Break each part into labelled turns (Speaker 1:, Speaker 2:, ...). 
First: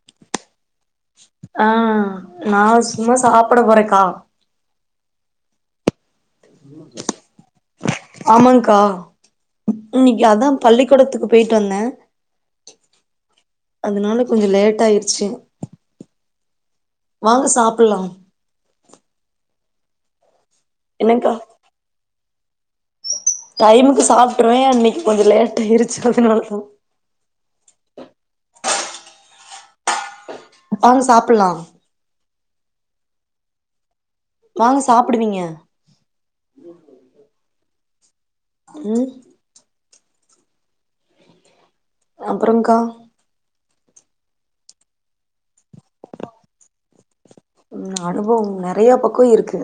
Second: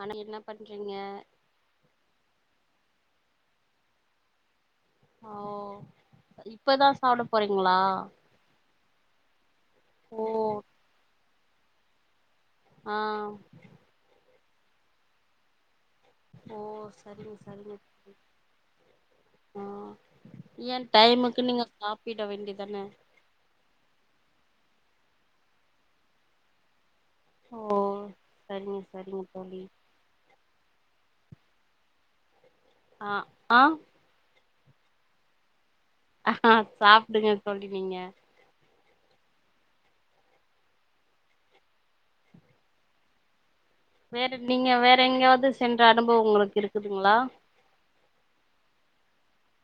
Speaker 1: ஆனால் என்ன பண்றீங்க
Speaker 2: ஆ நா சும்மா சாப்ட போறேக்கா
Speaker 1: ஓஹ்
Speaker 2: ஆமாக்கா
Speaker 1: ஓ
Speaker 2: இன்னைக்கு அதாப் பள்ளிக்கூடத்துக்கு போய்ட்டு வந்தே
Speaker 1: ஆஹ்
Speaker 2: அதனால கொஞ்சோ லேட் ஆயிருச்சு
Speaker 1: ஓ சரிங்க
Speaker 2: வாங்க
Speaker 1: சரிங்க
Speaker 2: சாப்பலா
Speaker 1: ஆ ஏ
Speaker 2: என்னக்கா
Speaker 1: டைமுக்கு நீங்க சாப்பிட வேண்டியதானே
Speaker 2: டைமுக்கு சாப்ட்ருவே இன்னைக்கு கொஞ்ச லேட் ஆயிடுச்சு அதனால தா
Speaker 1: ஓ சரிங்க சரிங்க தோழி
Speaker 2: அப்ப வாங்க சாப்புலா
Speaker 1: ஆ ஆ
Speaker 2: வாங்க சாப்பிடுவீங்க
Speaker 1: ஆ சாப்பிடுங்க தோழி நீங்க
Speaker 2: ம் அப்றம்க்கா
Speaker 1: வேற நீங்க வேற எங்கேயாவது சென்ற அனுபவம் உங்களுக்கு இருக்குதுங்களா
Speaker 2: அனுபவம் நெறைய பக்கோ இருக்கு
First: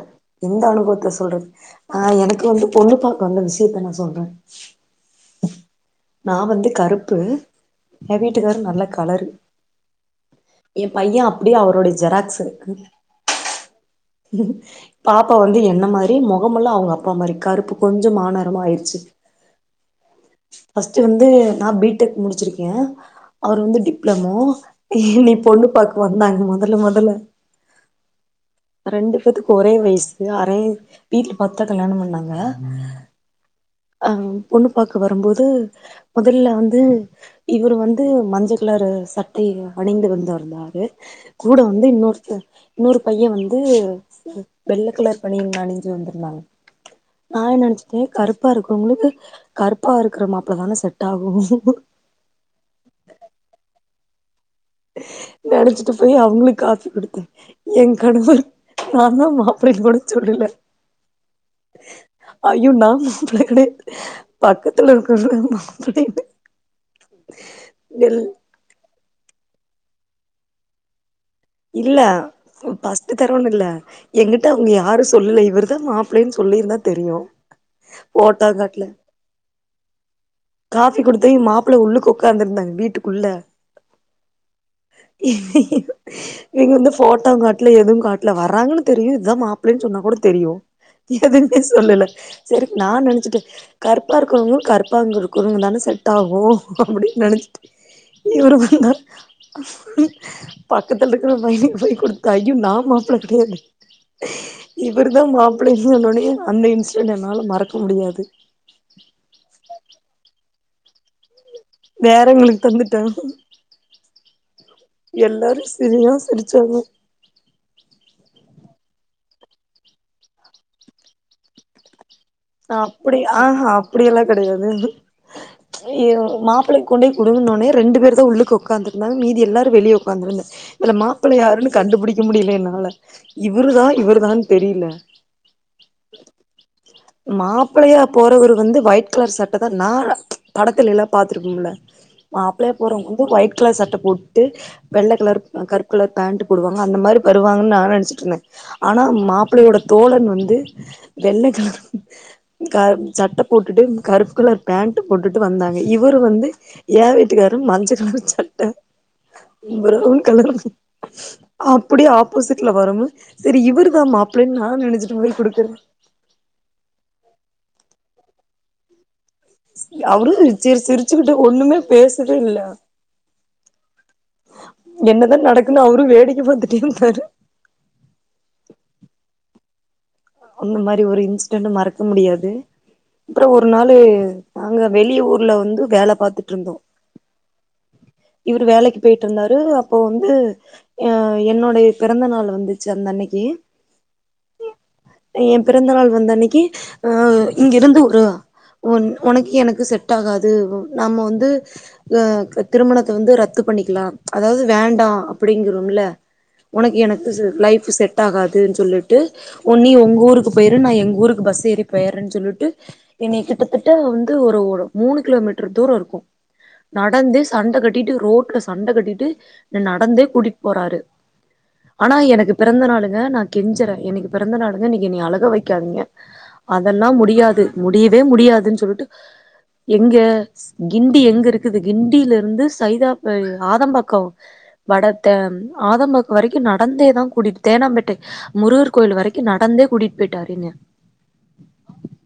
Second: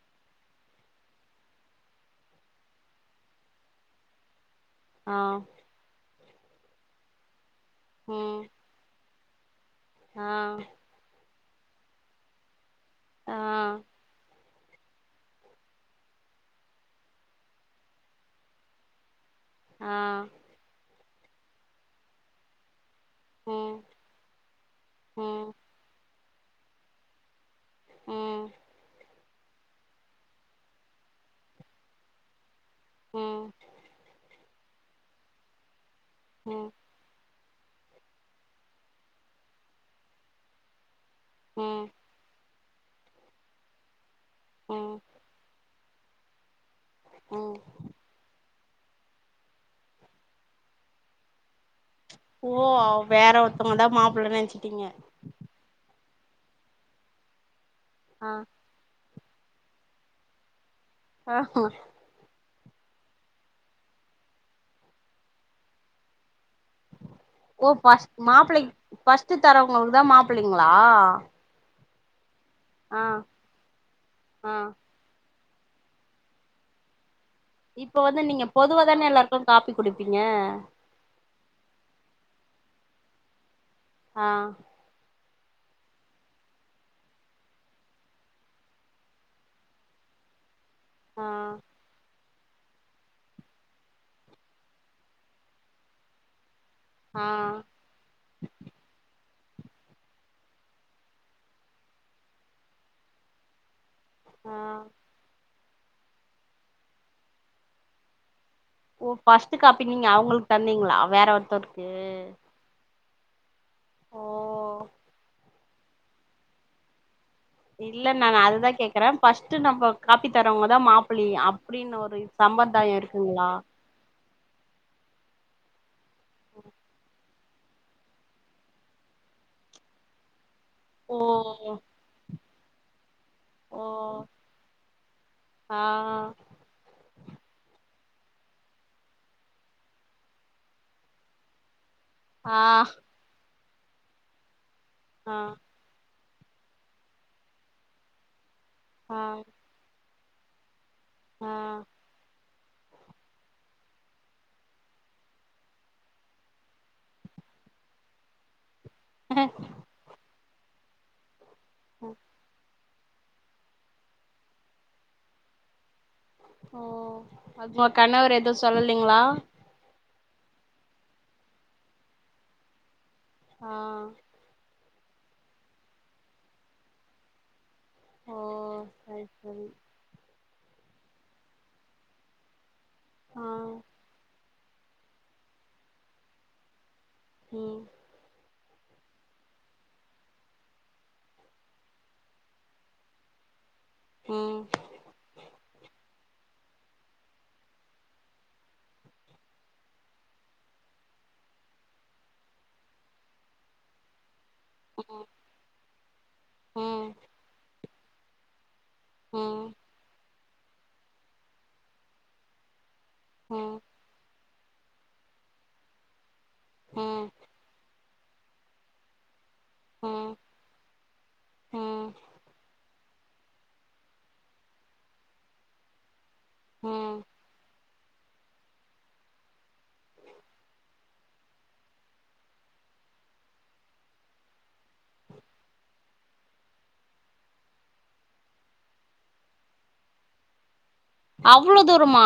Speaker 2: எந்த அனுபவத்த சொல்றது ஆ எனக்கு வந்து பொண்ணு பாக்க வந்த விஷயத்த நா சொல்றே
Speaker 1: ஆஹ்
Speaker 2: நா வந்து கருப்பு எ வீட்டுக்காரரு நல்லா கலரு
Speaker 1: ஆஹ்
Speaker 2: எ பையே அப்டியே அவரோட ஜெராக்ஸு
Speaker 1: ஆஹ்
Speaker 2: பாப்பா வந்து என்ன மாரி முகம்ல்லா அவங்க அப்பா மாரி கருப்பு கொஞ்சோ மானரமா ஆயிருச்சு
Speaker 1: ஆஹ்
Speaker 2: ஃபஸ்ட்டு வந்து நா பீடெக் முடிச்சிருக்கே அவரு
Speaker 1: ம்
Speaker 2: வந்து டிப்ளமோ என்ன
Speaker 1: ம்
Speaker 2: பொண்ணுபாக்க வந்தாங்க முதல்ல முதல்ல
Speaker 1: உம்
Speaker 2: ரெண்டு பேத்துக்கு ஒரே வயசு அரே வீட்டுல பாத்து தா கல்யாணம் பண்ணாங்க
Speaker 1: ம்
Speaker 2: அஹ் பொண்ணு பாக்க வரும்போது முதல்ல
Speaker 1: ம்
Speaker 2: வந்து இவரு வந்து மஞ்சள் கிளறு சட்டைய அணிந்து வந்திருந்தாரு கூட
Speaker 1: ம்
Speaker 2: வந்து இன்னொருத்தர் இன்னொரு பையே வந்து வெள்ள
Speaker 1: ம்
Speaker 2: கலரு பனியன் அணிஞ்சு வந்திருந்தாங்க நா
Speaker 1: ம்
Speaker 2: என்னா நினைச்சிட்டே கருப் கருப்பா இருக்கிறவங்களுக்கு கருப்பா இருக்கிற மாப்பிளதானே செட் ஆகு
Speaker 1: ஓ வேற ஒருத்தவங்கதா மாப்புள்ளைன்னு நினச்சுட்டீங்க
Speaker 2: நெனச்சிட்டு போய் அவங்களுக்கு காபி கொடுத்தே எ
Speaker 1: ஆ
Speaker 2: கணவர் நா தான் மாப்ளைன்னு கூட சொல்லல
Speaker 1: ஆஹ்ஹா
Speaker 2: ஐயோ நா பிளேடு பக்கத்துல இருக்கது பிளேடு
Speaker 1: ஓ பஸ்ட் மாப்பிள்ளை ஃபர்ஸ்ட் தரவங்களுக்கு தா மாப்பிள்ளைங்களா
Speaker 2: இல்ல
Speaker 1: ஆ
Speaker 2: பஸ்ட் தரன்னு இல்ல என்கிட்ட
Speaker 1: ஆ
Speaker 2: அவங்க யாரு சொல்‌ல இவர்தா மாப் பிள்ளேனு சொல்லியிருந்தா தெரியு
Speaker 1: இப்ப வந்து நீங்க
Speaker 2: போட்டோ காட்ல
Speaker 1: பொதுவ தானே எல்லாருக்கு காப்பி குடுப்பீங்க
Speaker 2: ப்பி குடுத்து மாப்புள்ள உள்ளுக்கு உக்காந்துருந்தாங்க வீட்டுக்குள்ள
Speaker 1: ஆஹ்
Speaker 2: நீங்க வந்து போட்டாவு காட்டல எதுவு காட்டல வராங்கன்னு தெரியு இதுதா மாப்ளன்னு சொன்னா கூட தெரியு
Speaker 1: ஆ
Speaker 2: எதுவுமே சொல்லல சேரி நா நெனச்சிட்டே கருப்பா இருக்கிறவங்க கருப்பாங்க இருக்கிறவங்க தானே செட் ஆகு அப்டின்னு
Speaker 1: ஆ
Speaker 2: நெனைச்சிட்டு இவர வந்தாரு பக்கத்துல இருக்கிற பைய போய் குடுத்தா ஐயோ நா மாப்புள்ள கெடையாது
Speaker 1: ஆ
Speaker 2: இவருக் இதா மாப்புள்ள சொன்னவுடனே அந்த இன்சிடென்ட் என்னால மறக்க முடியாது
Speaker 1: ஓ பர்ஸ்ட் காப்பி நீங்க அவங்களுக்கு தந்தீங்களா வேற ஒருத்தருக்கு
Speaker 2: வேறங்களுக்கு தந்துட்டே
Speaker 1: ஓ
Speaker 2: எல்லாரு சி எல்லா சிரிச்சாங்க
Speaker 1: இல்ல நா அதுதா கேக்குறே ஃபர்ஸ்ட் நம்ம காப்பி தரவங்கதா மாப்புள்ள அப்டின்னு ஒரு இது சம்ரதாய
Speaker 2: அப்டி
Speaker 1: இருக்குங்களா
Speaker 2: ஆஹா அப்டியெல்லா கெடையாது மாப்புளைக்கு கொண்டு போய் கொடுன்னோனயே ரெண்டு பேரு தா உள்ளுக்கு உக்காந்துருந்தாங்க மீதி எல்லாரு வெளியே உக்காந்துருந்தாங்க இதுல மாப்புள்ள யாருன்னு
Speaker 1: ஓ
Speaker 2: கண்டுபுடிக்க முடியல என்னால இவரு தா இவரு தான்னு தெரியல
Speaker 1: ஆஹ்
Speaker 2: மாப்பிள்ளையா போறவரு வந்து ஒயிட் கலர் சட்ட தா நா படத்துல்லா பாத்துருக்கோம்ல
Speaker 1: ஆ
Speaker 2: மாப்பிள்ளையா போறவங்க வந்து ஒயிட் கலர் சட்ட போட்டுட்டு வெள்ளை
Speaker 1: ஆ
Speaker 2: கலர் கருப் குள்ள பேண்ட் போடுவாங்க அந்த மாறி வருவாங்கன்னு நா நெனைச்சிட்டு இருந்தே ஆனா
Speaker 1: ஆ
Speaker 2: மாப்புளையோட தோழன் வந்து வெள்ள
Speaker 1: ஆ
Speaker 2: கலரு கருப் சட்ட போட்டுட்டு கருப்பு கலர் பேண்ட் போட்டுட்டு வந்தாங்க இவரு வந்து ஏன் வீட்டுக்காரு மஞ்சகலரு சட்ட
Speaker 1: ஹ
Speaker 2: புரொன் கலரு அப்டியே ஆப்போசிட்ல வரவு சேரி இவர் தான மாப்புள்ளனு நா நெனைச்சிட்டு போய் குடுக்குறே
Speaker 1: ஓ அதுக்கு உங்க கணவர் எது சொல்லலைங்களா
Speaker 2: அவரு சிரி சிரிச்சுக்கிட்டு ஒண்ணுமே பேசவே இல்ல
Speaker 1: ஆஹ்
Speaker 2: என்னதா நடக்குன்னு அவரு வேடிக்கை பத்துட்டே இருந்தாரு
Speaker 1: ஓ சேரி சேரி
Speaker 2: அந்த மாரி ஒரு இன்சிடென் மறக்க முடியாது
Speaker 1: ஆ
Speaker 2: அப்ற ஒரு நாளு நாங்க வெளியு ஊர்ல வந்து வேல பாத்துட்டு இருந்தோ
Speaker 1: ம்
Speaker 2: இவரு வேலைக்கு போயிட்டு இருந்தாரு அப்போ வந்து அ என்னுடைய பிறந்த நாள் வந்துச்சு அந்த அன்னைக்கு
Speaker 1: ம்
Speaker 2: எ பிறந்த நாள் வந்த அன்னைக்கு அ இங்கிருந்து ஒரு உன் உனக்கு எனக்கு செட் ஆகாது நாம வந்து க்கு திருமணத்த வந்து ரத்து பண்ணிக்லா அதாவது வேண்டாம்
Speaker 1: ம்
Speaker 2: அப்டிங்கிறம்ல உனக்கு
Speaker 1: ம்
Speaker 2: எனக்கு லைப் செட் ஆகாதுன்னு சொல்லிட்டு
Speaker 1: ம்
Speaker 2: ஒ நீ உங்க ஊருக்குப் போயிறு நா எங்க ஊருக்கு பஸ் ஏறி போயறன்னு சொல்லிட்டு என்னைய கிட்டத்திட்ட வந்து ஒரு ஒரு மூணு கிலோமீட்டர் தூரம் இருக்கும்
Speaker 1: ம்
Speaker 2: நடந்தே சுத் சண்ட கட்டிட்டு ரோட்ல சண்ட கட்டிட்டு என நடந்தே
Speaker 1: ம்
Speaker 2: கூட்டிட்டு போறாரு
Speaker 1: ம்
Speaker 2: ஆனா எனக்கு பிறந்த நாளுங்க நா கெஞ்சறே எனக்கு பிறந்த நாளுங்க நீங்க என்னைய அழக வெக்காதீங்க அதெல்லா
Speaker 1: ம்
Speaker 2: முடியாது முடியவே முடியாதுன்னு சொல்லிட்டு எங்க கிண்டி எங்க இருக்குது கிண்டியில வந்து சைதா போ ஆதம்பாக்கம் வடத்த ஆதம்பாக்கம் வரைக்கு நடந்தேதா கூடிட்டு தேனாம்பேட்டை முருகர் கோயில் வரைக்கு நடந்தே கூட்டிட்டு போயிட்டாருங்க
Speaker 1: அவ்ளோ தூரமா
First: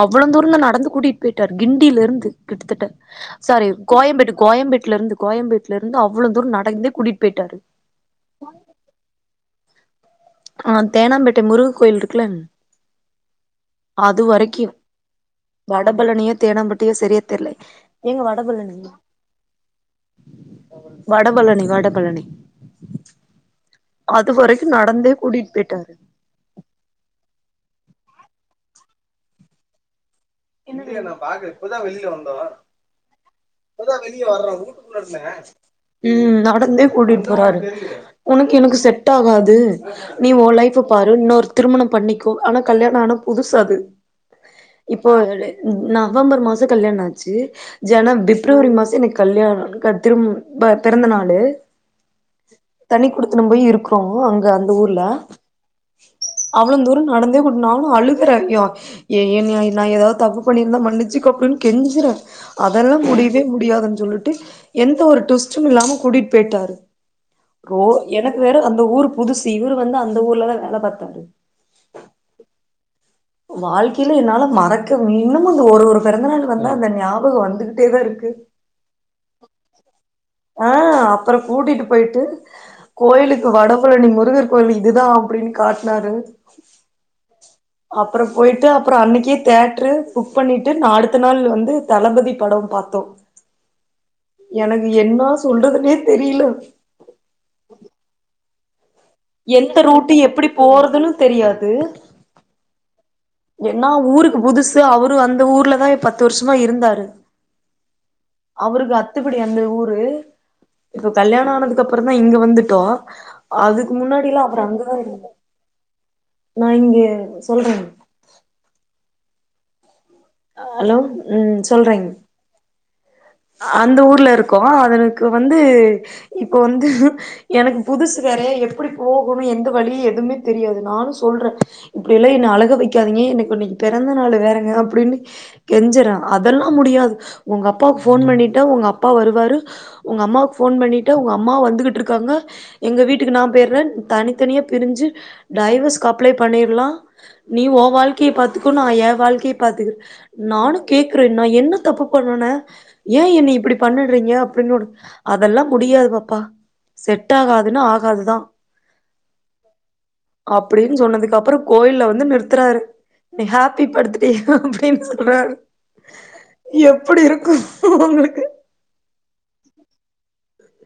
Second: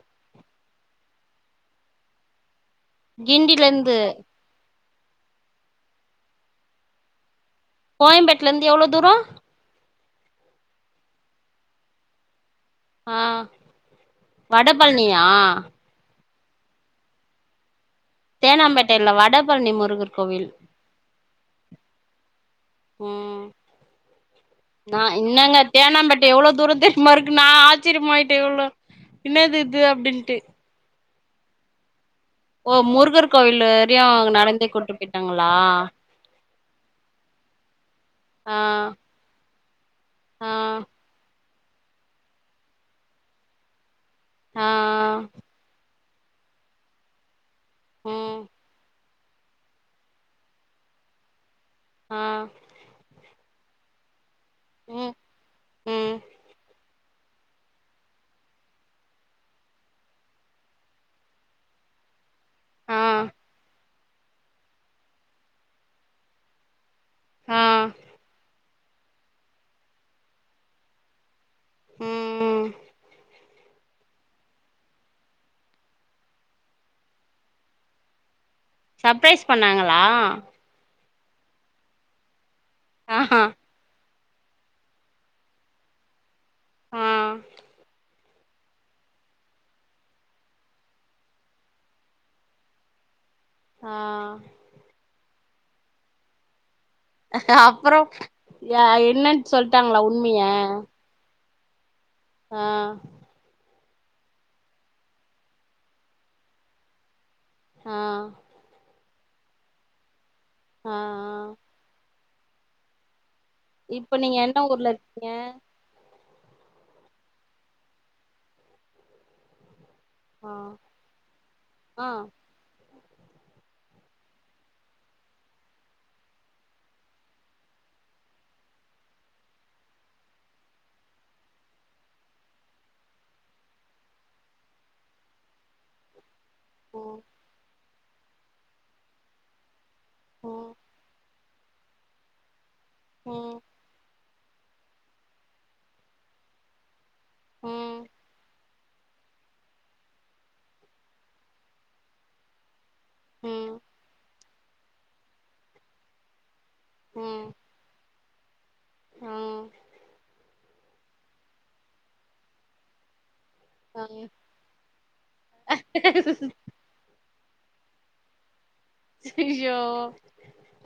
Speaker 2: அவ்வளோ தூரந்தா நடந்து கூட்டிட்டு போயிட்டாரு கிண்டில இருந்து கிட்டத்தட்ட
Speaker 1: கிண்டில
Speaker 2: சாரி
Speaker 1: இருந்து
Speaker 2: கோயம்பேடு கோயம்பேட்டுல இருந்து கோயம்பேட்டுல இருந்து அவ்வளோ தூரம் நடந்தே கூட்டிட்டு போயிட்டாரு
Speaker 1: கோயம்பேட்ல இருந்து எவ்ளோ தூரோ
Speaker 2: ஆ தேனாம்பேட்டை முருக கோயில் இருக்குல்ல
Speaker 1: ஆ வடபழனியா
Speaker 2: வடபழனியோ தேனாபேட்டாயோ சரிய தெர்ல ஏங்க வடபழனி
Speaker 1: தேனாம்பேட்டையில்ல வடபழனி முருகர் கோவில்
Speaker 2: வடபழனி வடபழனி அது வரைக்கு நடந்தே கூட்டிட்டு
Speaker 1: ன்னாங்க
Speaker 2: போயிட்டாரு
Speaker 1: தேனாம்பேட் எவ்ளோ தூரோ தெரியுமா இருக்கு நா ஆச்சிரியமாயிட்டு எவ்ளோ என்னாதிது அப்டின்ட்டு
Speaker 2: பின்னடியா நா ‌பாக்கல இப்பதா வெளில வந்தோ
Speaker 1: ஓ முருகர் கோவில் வரையு நடந்தே கூட்டு போயிட்டாங்களா
Speaker 2: ம் நடந்தே கூட்டிட்டு போறாரு உனுக்கு
Speaker 1: ஆ
Speaker 2: எனுக்கு செட் டாகாது நீ ஒ
Speaker 1: ஆ
Speaker 2: லைஃப் பாரு இன்னொரு திருமணம் பண்ணிக்கோ ஆனா கல்யாண ஆனா புதுசு அது
Speaker 1: ஆ
Speaker 2: நவம்பர் மாசோ கல்யாணோ ஆச்சு‌ ஜன
Speaker 1: ம்
Speaker 2: பிப்ரவரி மாச எனுக் கல்யாண க திரும்ப பிறந்த நாளு
Speaker 1: ஆ
Speaker 2: தனி குடுத்தனம் போய் இருக்கறோ அங்க அந்த ஊர்ல
Speaker 1: ம் ம்
Speaker 2: அவ்ளவு தூரம் நடந்தே கூட்டுன் நானும் அழுகுறே யே யேங்க நா ஏதாவது தப்பு பண்ணிருந்தா மன்னிச்சுக்கே அப்டின்னு கெஞ்சிறே அதெல்லா
Speaker 1: ஆ
Speaker 2: முடியவே முடியாதுன்னு சொல்லிட்டு எந்த ஒரு டுவிஸ்ட்டும் இல்லாம கூட்டிட்டு போயிட்டாரு
Speaker 1: ஆ
Speaker 2: ரோ எனக்கு வேற அந்த ஊரு புதுசு இவரு வந்து அந்த ஊர்லதா வேல பாத்தாரு
Speaker 1: ம் ம்
Speaker 2: வாழ்க்கையில என்னால மறக்க இன்னுமு அந்த ஒரு ஒரு பெறந்த நாள் வந்தா அந்த ஞாபகம் வந்துகிட்டே தா இருக்கு
Speaker 1: சப்ரைஸ் பண்ணாங்களா
Speaker 2: ஆ அப்புற கூட்டிட்டு போயிட்டு
Speaker 1: ஆஹா
Speaker 2: கோயிலுக்கு வடபழனி முருகர் கோயில் இதுதா அப்புடின் காட்டுனாரு
Speaker 1: ஆ
Speaker 2: அப்புறம் போயிட்டு அப்புறம் அன்னைக்கே தேட்ரு புக் பண்ணிட்டு நா அடுத்த நாள் வந்து தளபதி படோ பாத்தோ
Speaker 1: ஆ
Speaker 2: எனக்கு என்னா சொல்றதுன்னே தெரியல
Speaker 1: அப்புறோ எ என்னன்னு
Speaker 2: எந்த
Speaker 1: சொல்ட்டாங்களா
Speaker 2: ரூட்டு
Speaker 1: உண்மைய
Speaker 2: எப்டி போறதுன்னு தெரியாது
Speaker 1: ஆ
Speaker 2: என்னா ஊருக்கு புதுசு அவுரு அந்த ஊர்லதா பத்து வருஷமா இருந்தாரு
Speaker 1: ஆ
Speaker 2: அவருக்கு அத்துபடி அந்த ஊரு
Speaker 1: ஆ
Speaker 2: இப்ப கல்யாண ஆனத்துக் க்கு அப்புற தா இங்க வந்துட்டோ அதுக்கு
Speaker 1: இப்ப நீங்க
Speaker 2: முன்னாடிலா அவரு
Speaker 1: என்ன ஊர்ல
Speaker 2: அங்கதா
Speaker 1: இருக்கீங்க
Speaker 2: இருந்தாரு நா இங்கே சொல்ற
Speaker 1: ஆ
Speaker 2: ஹலோ ம் சொல்றங்
Speaker 1: ஆ
Speaker 2: அந்த ஊர்ல இருக்கோ அவனுக்கு வந்து இப்போ வந்து எனக்கு புதுசு வேறய எப்படி போகணும் எந்த வழி எதுவுமே தெரியாது நானும் சொல்ற இப்டியெல்லா என்ன அழுக வெக்காதீங்க எனக்கு இன்னைக்கு பெறந்த நாள் வேறங்க அப்டின்னு கெஞ்சறா அதெல்லா முடியாது உங்க அப்பாவுக்கு ஃபோன் பண்ணிட்ட உங்க அப்பா வருவாரு உங்க அம்மாவுக்கு
Speaker 1: ம்
Speaker 2: ஃபோன் பண்ணிட்ட உங்க அம்மாவு வந்துகிட்ருக்காங்க எங்க வீட்டுக்கு நா
Speaker 1: ம்
Speaker 2: போய்றேன் தனித்தனியா பிரிஞ்சு டைவர்ஸ்கு அப்ளே பண்ணிர்லா நீ உன்
Speaker 1: ம்
Speaker 2: வாழ்க்கைய பாத் த்துக்கோ நா என் வாழ்க்கைய பாத்துக் நானும் கேக்குற நா என்ன தப்பு பண்ணுன ஏன் என்னைய் இப்படி
Speaker 1: ம்
Speaker 2: பண்ணுட்றீங்க அப்டின்னு அதெல்லா முடியாது பாப்பா செட்
Speaker 1: ம்
Speaker 2: ஆகாதுன்னா ஆகாதுதா
Speaker 1: ம்
Speaker 2: அப்படின் சொன்னதுக்கு அப்புறம் கோயில்ல வந்து நிறுத்துறாரு நீ ஹாப் ப்பி
Speaker 1: ஆ
Speaker 2: பர்த்துடே அப்டின் சொல்றரு
Speaker 1: ஆ
Speaker 2: எப்படி இருக்கும் உங்குளுக்கு
Speaker 1: அய்யோ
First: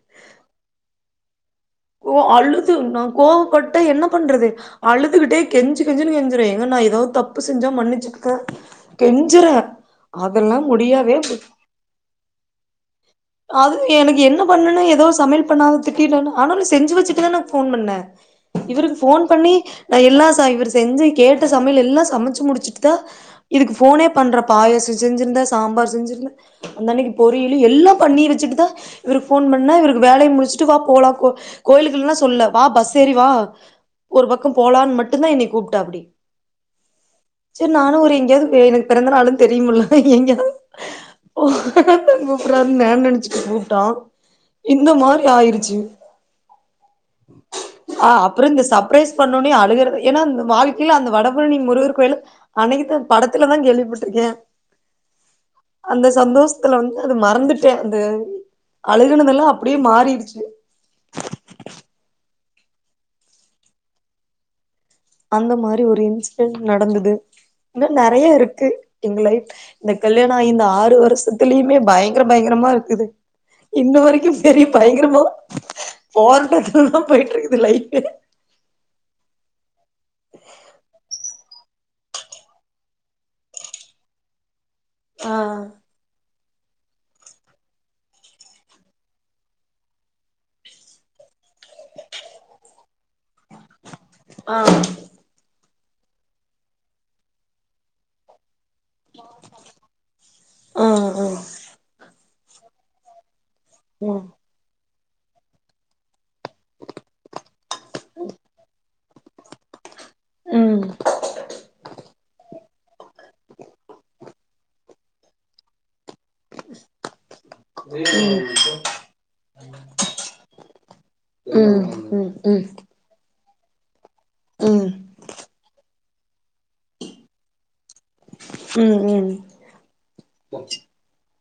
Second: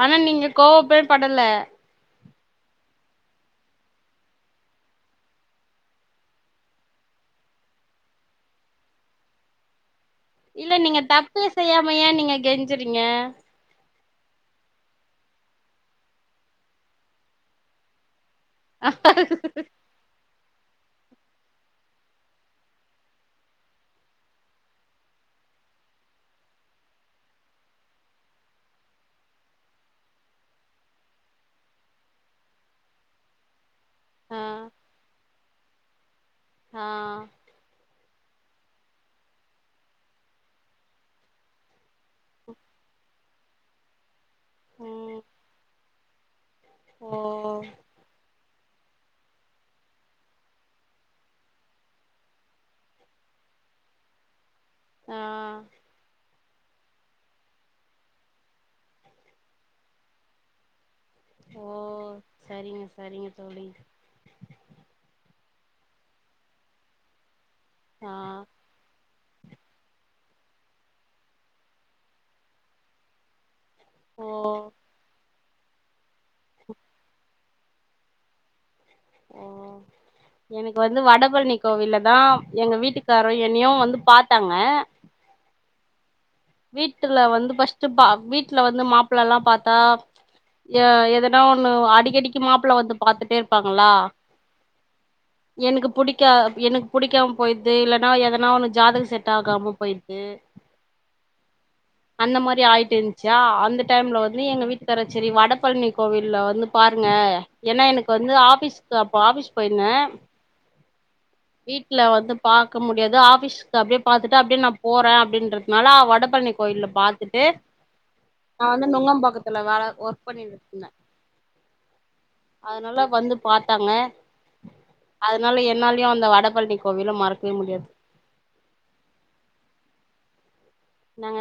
Speaker 1: ஆனா நீங்க கோவப்பே படல
Speaker 2: ஓ அழுது நா கோவப்பட்டு என்ன பண்றது அழுதுகிட்டே கெஞ்சி கெஞ்சுன்னு கெஞ்சுறே ஏங்க நா எதாவ்து தப்பு செஞ்சா மன்னிச்சுக்க கெஞ்சுற அதெல்லாம் முடியாவே
Speaker 1: செய்யாமையா நீங்க கெஞ்சுறீங்க
Speaker 2: அது எனக்கு என்ன பண்ணுனே ஏதோ சமையல் பண்ணாத திட்டிட்டனோ ஆனாலும் செஞ்சு வச்சிட்டு தா நா ஃபோன் பண்ண இவுருக்கு ஃபோன் பண்ணி நா எல்லா சா இவுரு செஞ்சு கேட்ட சமையல் எல்லா சமச்சு முடிச்சுட்டுதா இதுக்கு ஃபோனே பண்ற பாயசம் செஞ்சிருந்த சாம்பார் செஞ்சிருந்த அந்த அன்னைக்கு பொரியலு எல்லாம் பண்ணி வச்சிட்டு தா இவுருக் ஃபோன் பண்ண இவருக்கு வேலைய முடிச்சுட்டு வா போலாம் கோ கோயிலுக்குல்லா சொல்ல வா பஸ் ஏறி வா ஒரு
Speaker 1: ஆ
Speaker 2: பக்கம் போலான் மட்டு தா என்னைய கூப்ட்டாப்படி
Speaker 1: ஆ
Speaker 2: செரி நானும் அவரு எங்கேயாவ்து எனக் பிறந்த நாளுன் தெரியும்ல எங்க கூப்பிட்றாரு னு நா நெனைச்சுட்டு கூப்ட்டா இந்த
Speaker 1: ம்
Speaker 2: மாரி ஆயிருச்சு
Speaker 1: ஓ
Speaker 2: அ அப்புறோ இந்த சப்ரைஸ் பண்ணோனே அழுகற ஏன்னா வாழ்க்கையில அந்த வடபழனி முருகர் கோயில அன்னைக்குதா படத்துல தா கேள்விப்பட்ருக்க
Speaker 1: ஆ
Speaker 2: அந்த சந்தோஷத்துல வந்து அது மறந்துட் ட அந்த அழுகுனதெல்லா அப்டியே மாறிடுச்சு
Speaker 1: ஓ சரிங்க சரிங்க தோழி
Speaker 2: அந்த மாரி ஒரு இன்சிடென்ட் நடந்தது இன்னும்
Speaker 1: ஆ
Speaker 2: நெறைய இருக்கு இன் லைஃப் இந்த கல்யாணோ ஆயி இந்த ஆறு வருஷத்துலயுமே பயங்கர பயங்கரமா இருக்குது இன்ன
Speaker 1: ஓ
Speaker 2: வரைக்கும் பெரிய பயங்கரமா போரட்டதுல்ல தா போயிட்டு இருக்குது லைஃப்பு
Speaker 1: ஆ எனக்கு வந்து வடபழனி கோவில்ல தா எங்க வீட்டுக்காரோ என்னையும் வந்து பாத்தாங்க
Speaker 2: ஆ ஆ
Speaker 1: வீட்டுல வந்து ஃபர்ஸ்ட்டு பா வீட்ல வந்து மாப்ளல்லா பாத்தா யா எதனா ஒண்ணு அடிக்கடிக்கு மாப்ள வந்து பாத்துட்டே இருப்பாங்ளா
Speaker 2: ஆ
Speaker 1: எனக்கு புடிக்கா எனக்கு புடிக்காம போயிட்து இல்லனா எதனா ஒன்னு ஜாதக செட் ஆகாம போயிட்து
Speaker 2: ஆ ஆ
Speaker 1: அந்த மாரி ஆயிட் இந்துச்சா அந்த டைம்ல வந்து எங்க வீட்டுகார சரி வடபழனி கோவில்ல வந்து பாருங்க ஏன்னா எனக்கு வந்து ஆஃபீஸ்க்கு அப்போ ஆஃபீஸ் போயிந்தே
Speaker 2: ம்
Speaker 1: வீட்ல வந்து பாக் க முடியாது ஆஃபீஸ்க்கு அப்டே பாத்துட்டு அப்டியே நா போறே அப்டின்றதுனால வடப்பழனி கோயில்ல பாத்துட்டு நா வந்து நுங்கபாக்கத் துல வேல ஒர்க் பண்ணிட்ருந்தே
Speaker 2: ம் ம் ம் ம்
Speaker 1: அதனால வந்து பாத்தாங்க
Speaker 2: ம்
Speaker 1: அதனால என்னாலயு அந்த வடப்பழனி கோவில மறக்கவே முடியாது
Speaker 2: ம் ம்
Speaker 1: நாங்க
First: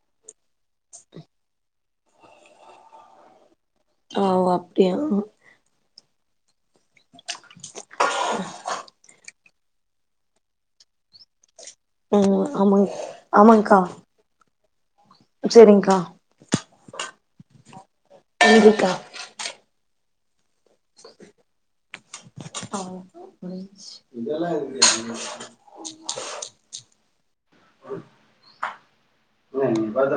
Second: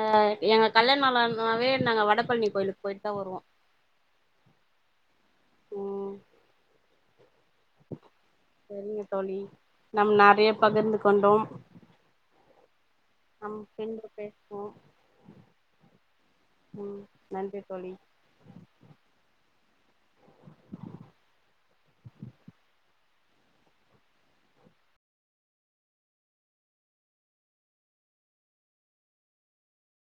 Speaker 1: எங்க கல்யாண நாள் ஆனானாவே நாங்க வடப்பழனி கோயிலுக்கு போயிட்டு தா வருவோ
Speaker 2: ஓ அப்டியா
Speaker 1: ம் சரிங்க தோழி நம் நெறைய பகிர்ந்து கொண்டோ
Speaker 2: ம் ஆமாங் ஆமாங்க்கா
Speaker 1: ஓ
Speaker 2: செரிங்க்கா
Speaker 1: ம் நன்றி தோழி
Speaker 2: நன்றிக்கா அப்போ முடிஞ்ச்சு இல்ல என்னைய பாத்தா